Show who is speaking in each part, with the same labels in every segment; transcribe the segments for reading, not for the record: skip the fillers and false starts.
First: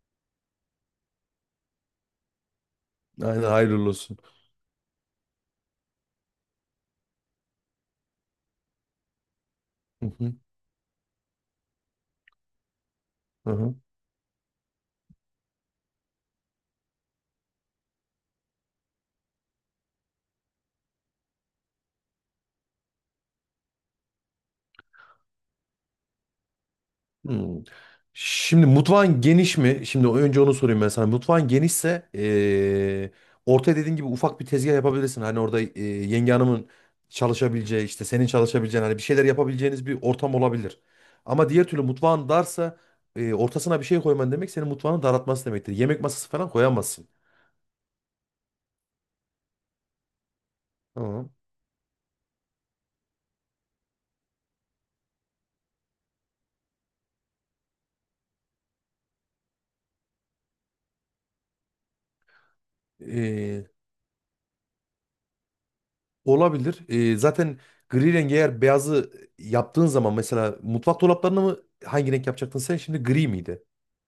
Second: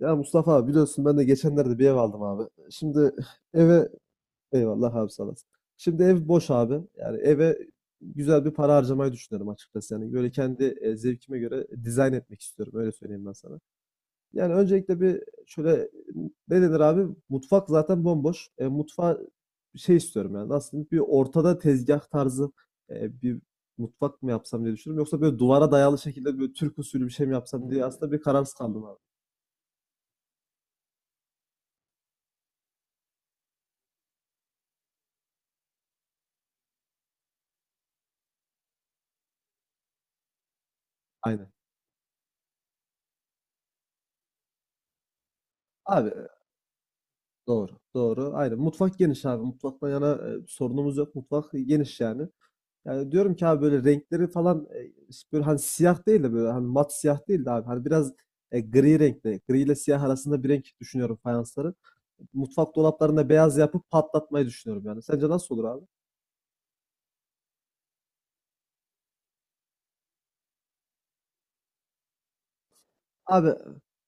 Speaker 1: Ya Mustafa abi, biliyorsun, ben de geçenlerde bir ev aldım abi. Şimdi
Speaker 2: Aynen
Speaker 1: eve
Speaker 2: hayırlı olsun.
Speaker 1: Eyvallah abi, sağ olasın. Şimdi ev boş abi. Yani eve güzel bir para harcamayı düşünüyorum açıkçası.
Speaker 2: Hı
Speaker 1: Yani böyle
Speaker 2: hı,
Speaker 1: kendi zevkime göre dizayn etmek istiyorum. Öyle söyleyeyim ben
Speaker 2: hı
Speaker 1: sana.
Speaker 2: hı.
Speaker 1: Yani öncelikle bir şöyle ne denir abi? Mutfak zaten bomboş. Mutfağa bir şey istiyorum yani. Nasıl diyeyim? Bir ortada tezgah tarzı bir mutfak mı yapsam diye düşünüyorum. Yoksa böyle duvara dayalı şekilde böyle Türk usulü bir şey mi
Speaker 2: Hmm.
Speaker 1: yapsam diye aslında bir kararsız
Speaker 2: Şimdi
Speaker 1: kaldım abi.
Speaker 2: mutfağın geniş mi? Şimdi önce onu sorayım ben sana. Mutfağın genişse ortaya dediğin gibi ufak bir tezgah yapabilirsin. Hani orada yenge hanımın çalışabileceği işte senin çalışabileceğin hani bir şeyler yapabileceğiniz bir ortam olabilir. Ama
Speaker 1: Aynen.
Speaker 2: diğer türlü mutfağın darsa ortasına bir şey koyman demek senin mutfağını daraltması demektir. Yemek
Speaker 1: Abi,
Speaker 2: masası falan koyamazsın.
Speaker 1: doğru, doğru. Aynen. Mutfak geniş abi. Mutfaktan yana sorunumuz yok.
Speaker 2: Tamam.
Speaker 1: Mutfak geniş yani. Yani diyorum ki abi, böyle renkleri falan işte böyle, hani siyah değil de, böyle hani mat siyah değil de abi. Hani biraz gri renkte. Gri ile siyah arasında bir renk düşünüyorum fayansları. Mutfak dolaplarında beyaz yapıp patlatmayı düşünüyorum yani. Sence nasıl olur abi?
Speaker 2: Olabilir. Zaten gri rengi eğer beyazı yaptığın zaman mesela mutfak dolaplarını mı hangi renk yapacaktın sen? Şimdi gri
Speaker 1: Abi,
Speaker 2: miydi?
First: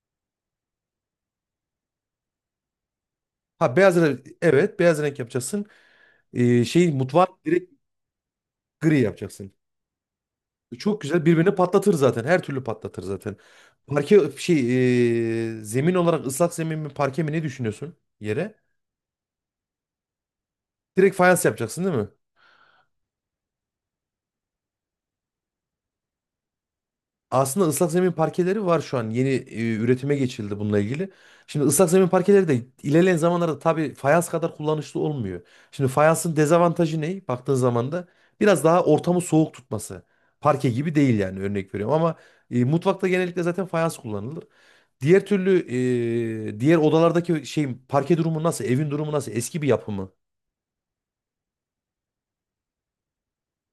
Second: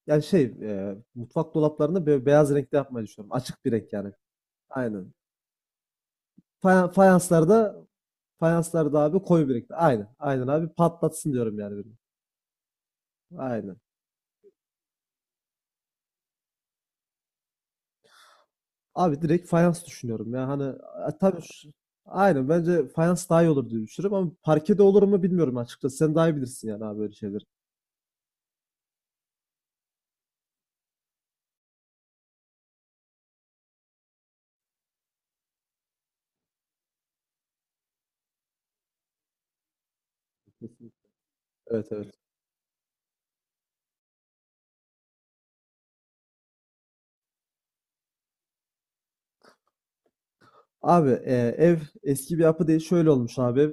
Speaker 1: yani şey, mutfak dolaplarını beyaz renkte yapmayı düşünüyorum. Açık bir
Speaker 2: Ha
Speaker 1: renk
Speaker 2: beyaz
Speaker 1: yani.
Speaker 2: renk, evet, beyaz
Speaker 1: Aynen.
Speaker 2: renk yapacaksın.
Speaker 1: Faya-
Speaker 2: Şey mutfağı
Speaker 1: fayanslarda
Speaker 2: direkt
Speaker 1: fayanslarda
Speaker 2: gri
Speaker 1: abi, koyu
Speaker 2: yapacaksın.
Speaker 1: bir renkte. Aynen. Aynen abi,
Speaker 2: Çok güzel
Speaker 1: patlatsın
Speaker 2: birbirini
Speaker 1: diyorum yani.
Speaker 2: patlatır zaten. Her türlü patlatır zaten.
Speaker 1: Aynen.
Speaker 2: Parke şey zemin olarak ıslak zemin mi parke mi ne düşünüyorsun yere?
Speaker 1: Abi, direkt fayans düşünüyorum ya. Hani
Speaker 2: Direkt
Speaker 1: tabii,
Speaker 2: fayans yapacaksın değil mi?
Speaker 1: aynen, bence fayans daha iyi olur diye düşünüyorum, ama parkede olur mu bilmiyorum açıkçası. Sen daha iyi bilirsin yani abi, böyle şeyleri.
Speaker 2: Aslında ıslak zemin parkeleri var şu an. Yeni üretime geçildi bununla ilgili. Şimdi ıslak zemin parkeleri de ilerleyen zamanlarda tabii fayans kadar kullanışlı olmuyor. Şimdi fayansın dezavantajı ne? Baktığın zaman da biraz daha ortamı soğuk tutması. Parke gibi
Speaker 1: Kesinlikle.
Speaker 2: değil yani, örnek
Speaker 1: Evet,
Speaker 2: veriyorum,
Speaker 1: evet.
Speaker 2: ama mutfakta genellikle zaten fayans kullanılır. Diğer türlü diğer odalardaki şey parke durumu nasıl? Evin durumu nasıl? Eski bir yapı mı?
Speaker 1: Abi, ev eski bir yapı değil, şöyle olmuş abi.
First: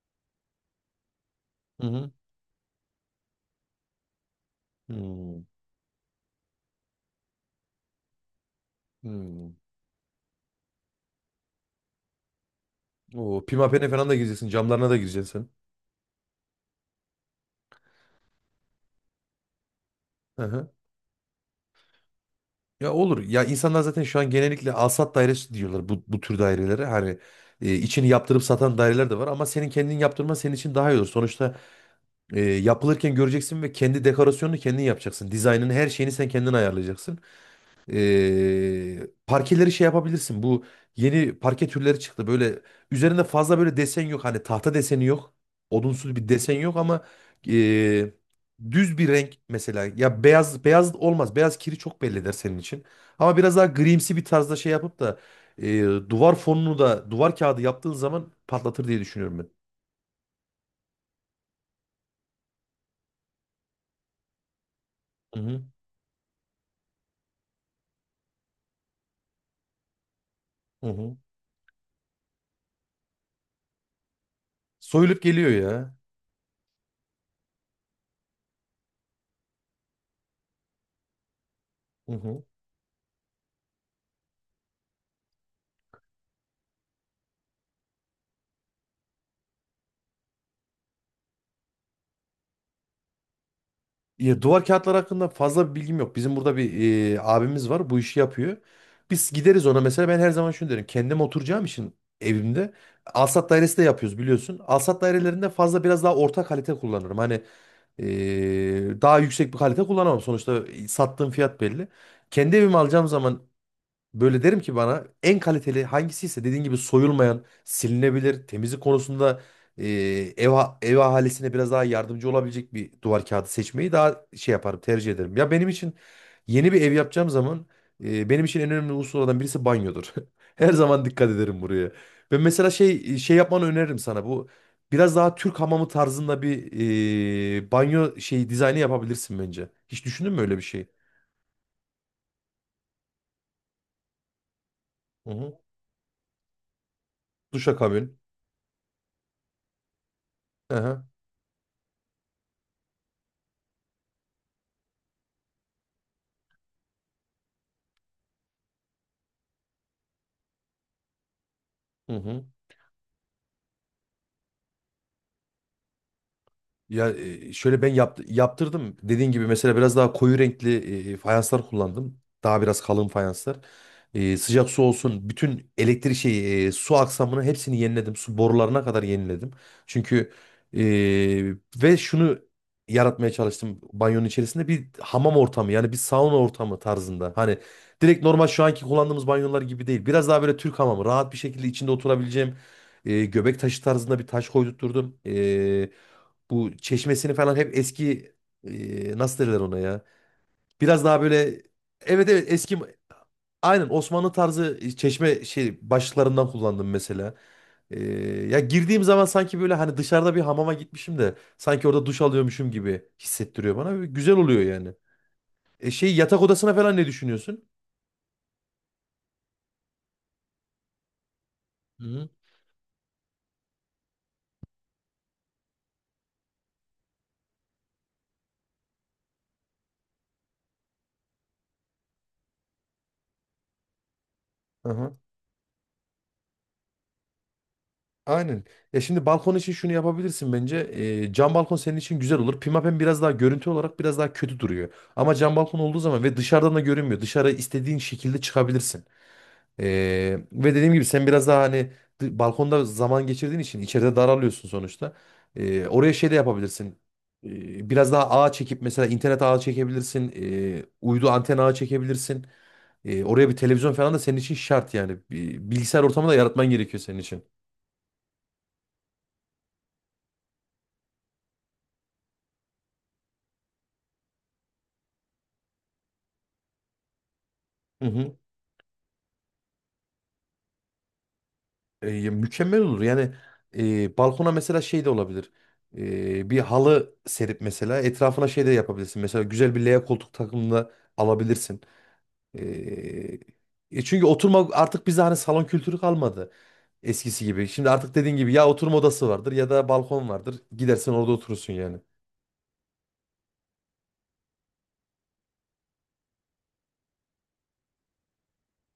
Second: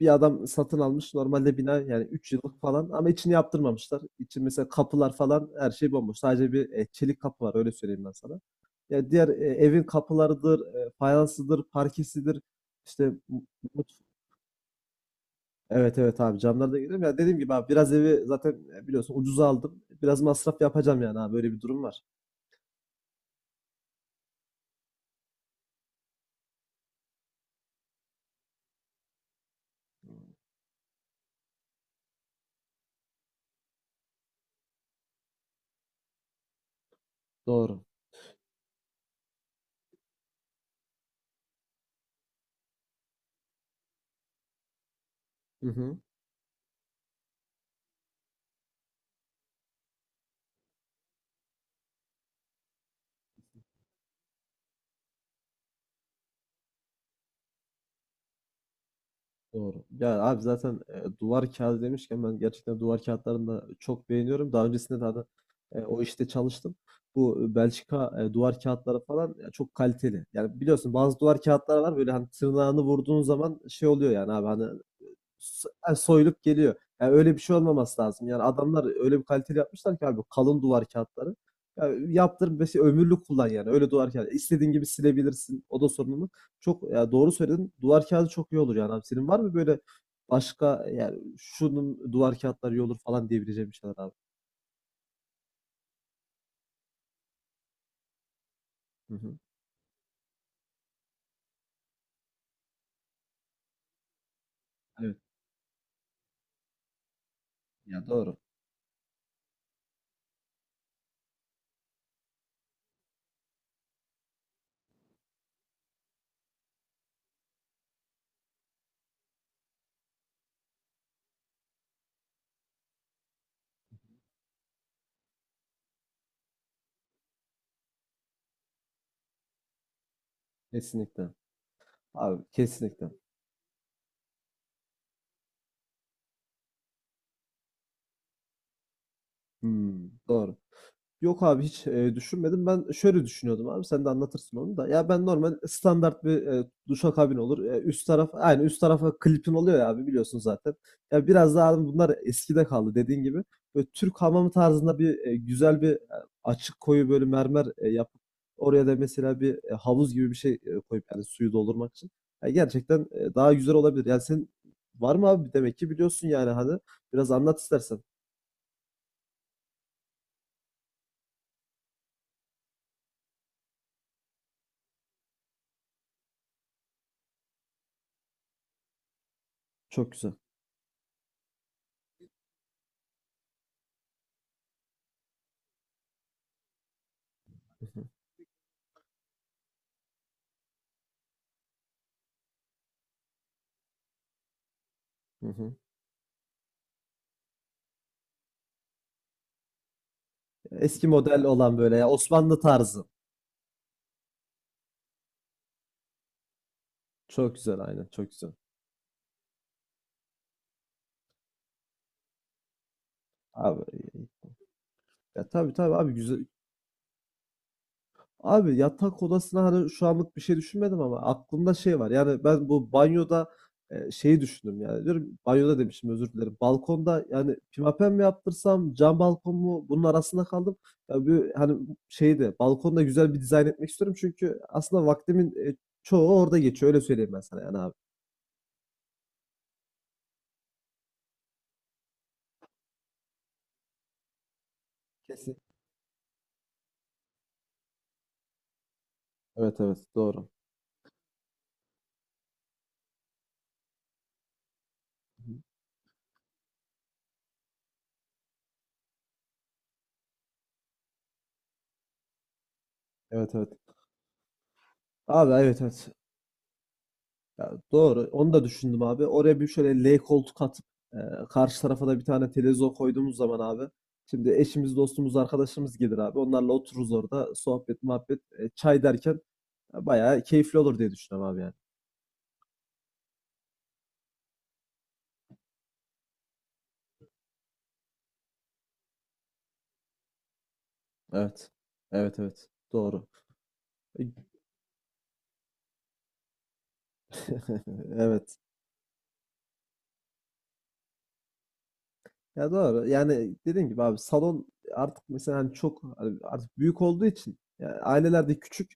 Speaker 1: Bir adam satın almış normalde, bina
Speaker 2: Hı
Speaker 1: yani
Speaker 2: hı.
Speaker 1: 3 yıllık falan, ama içini yaptırmamışlar. İçi mesela kapılar
Speaker 2: Hmm.
Speaker 1: falan, her şey bomboş. Sadece bir çelik kapı var, öyle söyleyeyim ben sana. Ya diğer
Speaker 2: Hmm.
Speaker 1: evin kapılarıdır, fayansıdır, parkesidir. İşte
Speaker 2: Oo, pimapene
Speaker 1: mutfağıdır.
Speaker 2: falan da gireceksin. Camlarına da gireceksin.
Speaker 1: Evet, evet abi, camları da görüyorum. Ya dediğim gibi abi, biraz evi zaten biliyorsun ucuza aldım. Biraz
Speaker 2: Sen. Hı
Speaker 1: masraf
Speaker 2: hı.
Speaker 1: yapacağım yani abi, böyle bir durum var.
Speaker 2: Ya olur. Ya insanlar zaten şu an genellikle alsat dairesi diyorlar bu tür dairelere. Hani içini yaptırıp satan daireler de var ama senin kendin yaptırman senin için daha iyi olur. Sonuçta yapılırken göreceksin ve kendi dekorasyonunu kendin yapacaksın. Dizaynını, her şeyini sen kendin ayarlayacaksın.
Speaker 1: Doğru.
Speaker 2: Parkeleri şey yapabilirsin. Bu yeni parke türleri çıktı. Böyle üzerinde fazla böyle desen yok. Hani tahta deseni yok.
Speaker 1: Hı hı.
Speaker 2: Odunsu bir desen yok ama ee, düz bir renk mesela. Ya beyaz beyaz olmaz. Beyaz kiri çok belli eder senin için. Ama biraz daha grimsi bir tarzda şey yapıp da ee, duvar fonunu da duvar kağıdı yaptığın zaman patlatır diye düşünüyorum ben.
Speaker 1: Doğru. Ya abi, zaten duvar kağıdı demişken, ben gerçekten duvar kağıtlarını da çok beğeniyorum. Daha öncesinde de hani,
Speaker 2: Hı hı.
Speaker 1: o işte çalıştım. Bu Belçika duvar kağıtları falan ya, çok kaliteli. Yani
Speaker 2: Hı
Speaker 1: biliyorsun,
Speaker 2: hı.
Speaker 1: bazı duvar kağıtları var böyle, hani tırnağını vurduğun zaman şey oluyor yani abi, hani
Speaker 2: Soyulup geliyor
Speaker 1: S
Speaker 2: ya.
Speaker 1: soyulup geliyor. Yani öyle bir şey olmaması lazım. Yani adamlar öyle bir kaliteli yapmışlar ki abi, kalın duvar kağıtları. Ya,
Speaker 2: Hı hı.
Speaker 1: yaptır mesela, ömürlük kullan yani. Öyle duvar kağıdı İstediğin gibi silebilirsin. O da sorun mu? Çok, ya doğru söyledin. Duvar kağıdı çok iyi olur yani abi. Senin var mı böyle başka, yani şunun duvar kağıtları iyi olur falan diyebileceğim bir şeyler abi?
Speaker 2: Ya, duvar kağıtları hakkında fazla bir bilgim yok. Bizim burada bir abimiz var. Bu işi yapıyor.
Speaker 1: Hı
Speaker 2: Biz
Speaker 1: hı.
Speaker 2: gideriz ona mesela. Ben her zaman şunu derim: kendim oturacağım için evimde. Alsat dairesi de yapıyoruz biliyorsun. Alsat
Speaker 1: Evet.
Speaker 2: dairelerinde fazla biraz daha orta kalite kullanırım. Hani
Speaker 1: Ya doğru.
Speaker 2: daha yüksek bir kalite kullanamam. Sonuçta sattığım fiyat belli. Kendi evimi alacağım zaman böyle derim ki bana en kaliteli hangisiyse, dediğin gibi soyulmayan, silinebilir, temizlik konusunda e, ev ahalisine biraz daha yardımcı olabilecek bir duvar kağıdı seçmeyi daha şey yaparım, tercih ederim. Ya benim için yeni bir ev yapacağım zaman benim için en önemli unsurlardan birisi banyodur. Her zaman
Speaker 1: Kesinlikle.
Speaker 2: dikkat ederim buraya. Ve
Speaker 1: Abi,
Speaker 2: mesela
Speaker 1: kesinlikle.
Speaker 2: şey şey yapmanı öneririm sana. Bu biraz daha Türk hamamı tarzında bir banyo şeyi dizaynı yapabilirsin bence. Hiç
Speaker 1: Hımm.
Speaker 2: düşündün mü
Speaker 1: Doğru.
Speaker 2: öyle bir şey?
Speaker 1: Yok abi, hiç, düşünmedim. Ben şöyle düşünüyordum abi, sen de anlatırsın onu da. Ya ben,
Speaker 2: Hı
Speaker 1: normal
Speaker 2: hı.
Speaker 1: standart bir, duşakabin olur. Üst
Speaker 2: Duşakabin.
Speaker 1: taraf, aynı üst tarafa klipin oluyor ya abi, biliyorsun zaten.
Speaker 2: Hı hı.
Speaker 1: Ya biraz daha abi, bunlar eskide kaldı, dediğin gibi. Böyle Türk hamamı tarzında bir, güzel bir, açık koyu böyle mermer, yapıp oraya da mesela bir, havuz gibi bir şey, koyup yani suyu doldurmak için.
Speaker 2: Hı hı.
Speaker 1: Ya gerçekten, daha güzel olabilir. Yani senin var mı abi? Demek ki biliyorsun yani, hadi
Speaker 2: Ya
Speaker 1: biraz anlat
Speaker 2: şöyle ben
Speaker 1: istersen.
Speaker 2: yaptırdım. Dediğin gibi mesela biraz daha koyu renkli fayanslar kullandım. Daha biraz kalın fayanslar. E, sıcak su olsun. Bütün elektrik şeyi, su aksamını hepsini yeniledim. Su borularına kadar yeniledim.
Speaker 1: Çok güzel.
Speaker 2: Çünkü e, ve şunu yaratmaya çalıştım: banyonun içerisinde bir hamam ortamı yani bir sauna ortamı tarzında. Hani
Speaker 1: Hı hı.
Speaker 2: direkt normal şu anki kullandığımız banyolar gibi değil. Biraz daha böyle Türk hamamı, rahat bir şekilde içinde oturabileceğim göbek taşı tarzında bir taş koydurtturdum.
Speaker 1: Hı hı.
Speaker 2: Bu çeşmesini falan hep eski nasıl derler ona ya? Biraz
Speaker 1: Eski
Speaker 2: daha böyle,
Speaker 1: model olan böyle, ya
Speaker 2: evet evet,
Speaker 1: Osmanlı
Speaker 2: eski,
Speaker 1: tarzı.
Speaker 2: aynen Osmanlı tarzı çeşme şey başlıklarından kullandım mesela.
Speaker 1: Çok güzel,
Speaker 2: E,
Speaker 1: aynen, çok güzel.
Speaker 2: ya girdiğim zaman sanki böyle hani dışarıda bir hamama gitmişim de sanki orada duş alıyormuşum gibi hissettiriyor bana. Böyle
Speaker 1: Abi,
Speaker 2: güzel oluyor yani.
Speaker 1: ya tabii,
Speaker 2: E,
Speaker 1: tabii abi,
Speaker 2: şey yatak
Speaker 1: güzel.
Speaker 2: odasına falan ne düşünüyorsun?
Speaker 1: Abi, yatak odasına, hani şu anlık bir şey düşünmedim, ama aklımda şey
Speaker 2: Hı
Speaker 1: var.
Speaker 2: hı.
Speaker 1: Yani ben bu banyoda şeyi düşündüm yani. Diyorum banyoda, demişim, özür dilerim. Balkonda yani, pimapen mi yaptırsam, cam balkon mu, bunun arasında kaldım. Ya bir, hani şeyde, balkonda güzel bir dizayn etmek istiyorum, çünkü aslında
Speaker 2: Aha.
Speaker 1: vaktimin çoğu orada geçiyor, öyle söyleyeyim ben sana yani abi.
Speaker 2: Aynen. Ya şimdi balkon için şunu yapabilirsin bence. Cam balkon senin için güzel olur. Pimapen biraz daha görüntü olarak biraz daha kötü duruyor. Ama
Speaker 1: Kesin.
Speaker 2: cam balkon olduğu zaman ve dışarıdan da görünmüyor. Dışarı istediğin şekilde çıkabilirsin.
Speaker 1: Evet, evet, doğru.
Speaker 2: Ve dediğim gibi sen biraz daha hani balkonda zaman geçirdiğin için içeride daralıyorsun sonuçta.
Speaker 1: Hı hı.
Speaker 2: Oraya şey de yapabilirsin. Biraz daha ağ çekip mesela internet ağı çekebilirsin. Uydu anten ağı çekebilirsin. Oraya
Speaker 1: Evet,
Speaker 2: bir
Speaker 1: evet.
Speaker 2: televizyon falan da senin için şart yani.
Speaker 1: Abi,
Speaker 2: Bir
Speaker 1: evet,
Speaker 2: bilgisayar
Speaker 1: evet.
Speaker 2: ortamı da yaratman gerekiyor senin için.
Speaker 1: Ya doğru. Onu da düşündüm abi. Oraya bir şöyle L koltuk atıp, e, karşı tarafa da bir tane televizyon koyduğumuz zaman abi. Şimdi eşimiz, dostumuz, arkadaşımız gelir abi. Onlarla otururuz orada, sohbet,
Speaker 2: Hı hı.
Speaker 1: muhabbet, çay derken bayağı keyifli olur diye düşünüyorum abi yani.
Speaker 2: Ya mükemmel olur. Yani balkona mesela şey de olabilir. E, bir halı serip mesela etrafına şey de yapabilirsin. Mesela güzel bir L koltuk takımını da
Speaker 1: Evet.
Speaker 2: alabilirsin.
Speaker 1: Evet, evet. Doğru.
Speaker 2: E, çünkü oturma artık bize hani salon kültürü kalmadı eskisi gibi. Şimdi artık dediğin gibi
Speaker 1: Evet.
Speaker 2: ya oturma odası vardır ya da balkon vardır. Gidersen orada oturursun yani.
Speaker 1: Ya doğru. Yani dediğim gibi abi, salon artık mesela, hani çok, hani artık büyük olduğu için, yani ailelerde küçük,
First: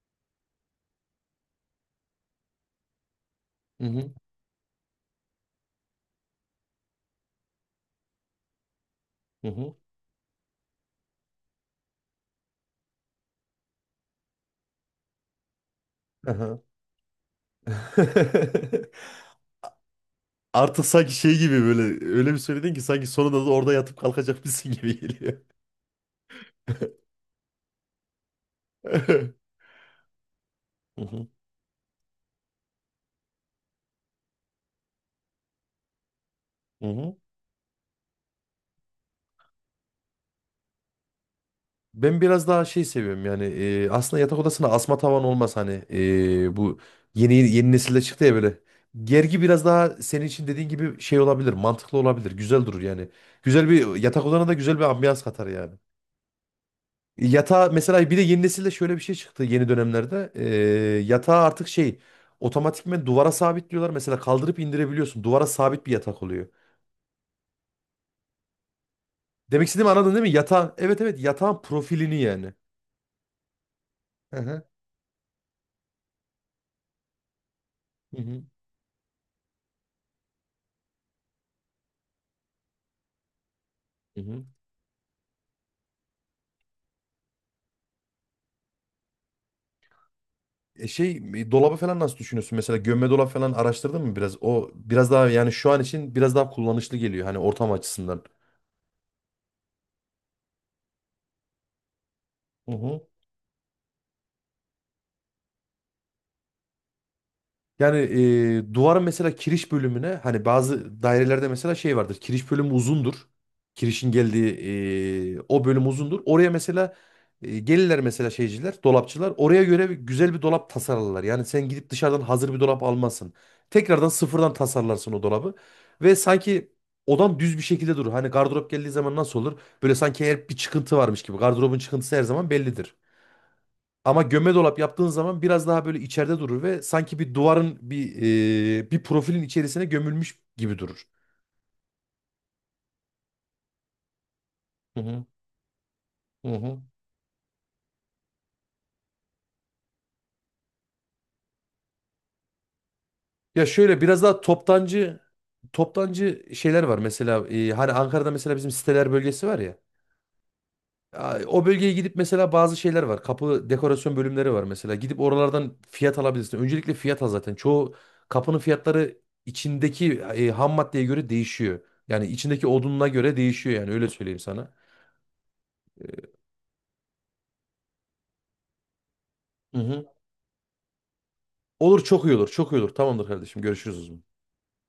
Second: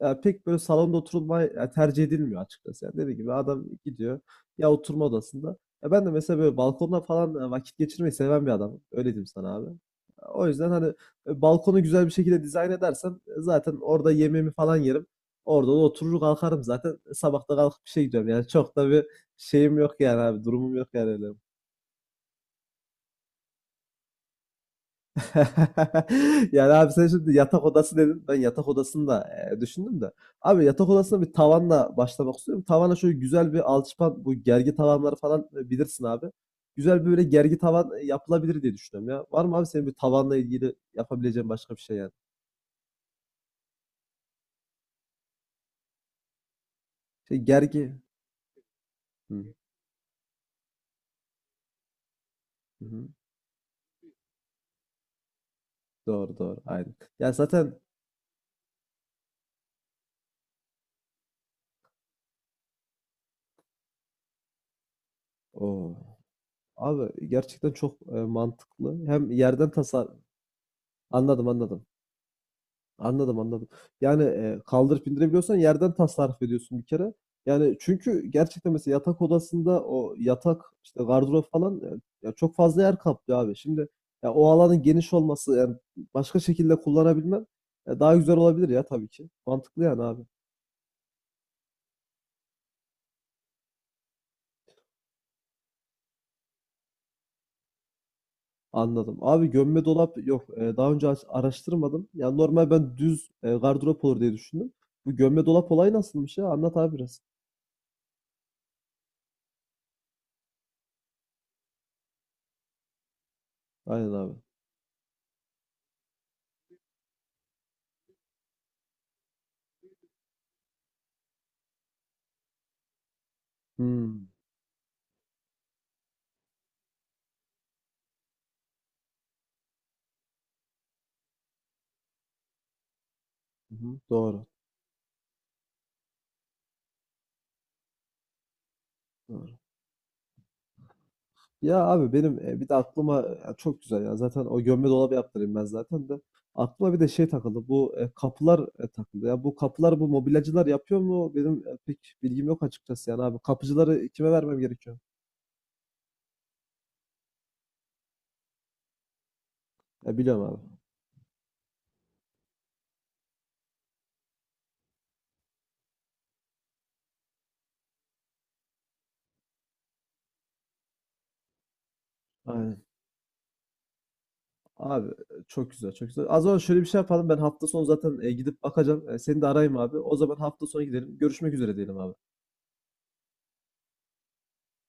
Speaker 1: ya pek böyle salonda oturulmayı ya tercih edilmiyor açıkçası. Yani dediğim gibi, adam
Speaker 2: Hı hı.
Speaker 1: gidiyor ya oturma odasında. Ya ben de mesela böyle balkonda falan vakit geçirmeyi seven bir adamım. Öyle diyeyim
Speaker 2: Hı
Speaker 1: sana abi.
Speaker 2: hı.
Speaker 1: O yüzden hani balkonu güzel bir şekilde dizayn edersem, zaten orada yemeğimi falan yerim. Orada da oturur
Speaker 2: Aha.
Speaker 1: kalkarım zaten. Sabah da kalkıp bir şey gidiyorum. Yani çok da bir şeyim yok yani abi. Durumum
Speaker 2: Artık
Speaker 1: yok yani
Speaker 2: sanki
Speaker 1: öyle.
Speaker 2: şey gibi böyle öyle bir söyledin ki sanki sonunda da orada yatıp kalkacakmışsın gibi geliyor.
Speaker 1: Yani abi, sen şimdi yatak odası dedin. Ben yatak odasını da, düşündüm de. Abi, yatak
Speaker 2: Hı
Speaker 1: odasına
Speaker 2: hı.
Speaker 1: bir tavanla başlamak istiyorum. Tavana şöyle güzel bir alçıpan, bu gergi tavanları falan, bilirsin abi.
Speaker 2: Hı
Speaker 1: Güzel bir
Speaker 2: hı.
Speaker 1: böyle gergi tavan yapılabilir diye düşünüyorum ya. Var mı abi senin bir tavanla ilgili yapabileceğin başka bir şey yani?
Speaker 2: Ben biraz daha şey seviyorum yani aslında yatak odasına asma tavan olmaz hani bu yeni
Speaker 1: Şey,
Speaker 2: yeni
Speaker 1: gergi.
Speaker 2: nesilde çıktı ya böyle. Gergi
Speaker 1: Hı,
Speaker 2: biraz daha senin için dediğin gibi şey olabilir, mantıklı olabilir, güzel durur
Speaker 1: hı hı.
Speaker 2: yani. Güzel bir yatak odana da güzel bir ambiyans katar yani.
Speaker 1: Doğru, doğru, aynen. Ya
Speaker 2: Yatağa
Speaker 1: zaten
Speaker 2: mesela bir de yeni nesilde şöyle bir şey çıktı yeni dönemlerde. Yatağı artık şey otomatikmen duvara sabitliyorlar. Mesela kaldırıp indirebiliyorsun. Duvara sabit bir
Speaker 1: o
Speaker 2: yatak oluyor.
Speaker 1: abi, gerçekten çok mantıklı. Hem
Speaker 2: Demek
Speaker 1: yerden
Speaker 2: istediğimi anladın değil mi? Yatağın, evet evet,
Speaker 1: anladım,
Speaker 2: yatağın
Speaker 1: anladım.
Speaker 2: profilini yani.
Speaker 1: Anladım, anladım. Yani,
Speaker 2: Hı hı.
Speaker 1: kaldırıp indirebiliyorsan yerden tasarruf ediyorsun bir kere. Yani
Speaker 2: Hı
Speaker 1: çünkü
Speaker 2: hı.
Speaker 1: gerçekten, mesela yatak odasında o yatak, işte, gardırop falan, ya, çok fazla yer kaplıyor abi. Şimdi,
Speaker 2: Hı
Speaker 1: ya, o
Speaker 2: hı.
Speaker 1: alanın geniş olması, yani, başka şekilde kullanabilmen, daha güzel olabilir ya tabii ki. Mantıklı yani abi.
Speaker 2: Dolabı falan nasıl düşünüyorsun? Mesela gömme dolap falan araştırdın mı biraz? O biraz daha yani şu an için biraz daha kullanışlı geliyor hani ortam açısından.
Speaker 1: Anladım. Abi, gömme dolap yok. Daha önce araştırmadım. Ya, normal ben düz, gardırop olur diye düşündüm. Bu gömme dolap olayı nasılmış ya? Anlat abi biraz.
Speaker 2: Yani duvarın mesela kiriş bölümüne, hani bazı dairelerde mesela şey vardır, kiriş bölümü uzundur.
Speaker 1: Aynen
Speaker 2: Kirişin
Speaker 1: abi.
Speaker 2: geldiği o bölüm uzundur. Oraya mesela gelirler mesela şeyciler, dolapçılar. Oraya göre güzel bir dolap tasarlarlar. Yani sen gidip dışarıdan hazır bir dolap almazsın. Tekrardan
Speaker 1: Hımm.
Speaker 2: sıfırdan tasarlarsın o dolabı. Ve sanki odan düz bir şekilde durur. Hani gardırop geldiği zaman nasıl olur? Böyle sanki her bir çıkıntı varmış gibi. Gardırobun çıkıntısı her zaman bellidir.
Speaker 1: Hı hı.
Speaker 2: Ama
Speaker 1: Doğru.
Speaker 2: gömme dolap yaptığın zaman biraz daha böyle içeride durur ve sanki bir duvarın bir bir profilin içerisine gömülmüş gibi durur.
Speaker 1: Ya abi, benim bir de aklıma ya çok güzel ya. Zaten o gömme
Speaker 2: Hı
Speaker 1: dolabı
Speaker 2: hı.
Speaker 1: yaptırayım ben zaten de.
Speaker 2: Hı hı.
Speaker 1: Aklıma bir de şey takıldı. Bu kapılar takıldı. Ya, bu kapılar, bu mobilyacılar yapıyor mu? Benim pek bilgim yok açıkçası yani abi.
Speaker 2: Ya şöyle
Speaker 1: Kapıcıları
Speaker 2: biraz
Speaker 1: kime
Speaker 2: daha
Speaker 1: vermem gerekiyor?
Speaker 2: toptancı şeyler var mesela hani Ankara'da mesela bizim siteler bölgesi var ya.
Speaker 1: Ya biliyorum abi.
Speaker 2: O bölgeye gidip mesela bazı şeyler var. Kapı dekorasyon bölümleri var mesela. Gidip oralardan fiyat alabilirsin. Öncelikle fiyat al zaten. Çoğu kapının fiyatları içindeki ham maddeye göre değişiyor. Yani içindeki
Speaker 1: Aynen.
Speaker 2: odununa göre değişiyor yani, öyle söyleyeyim sana.
Speaker 1: Abi, çok güzel, çok güzel. Az önce şöyle bir şey yapalım. Ben hafta sonu zaten gidip bakacağım. Seni de arayayım
Speaker 2: Hı
Speaker 1: abi.
Speaker 2: hı.
Speaker 1: O zaman hafta sonu gidelim. Görüşmek üzere diyelim
Speaker 2: Olur,
Speaker 1: abi.
Speaker 2: çok iyi olur. Çok iyi olur. Tamamdır kardeşim. Görüşürüz o zaman.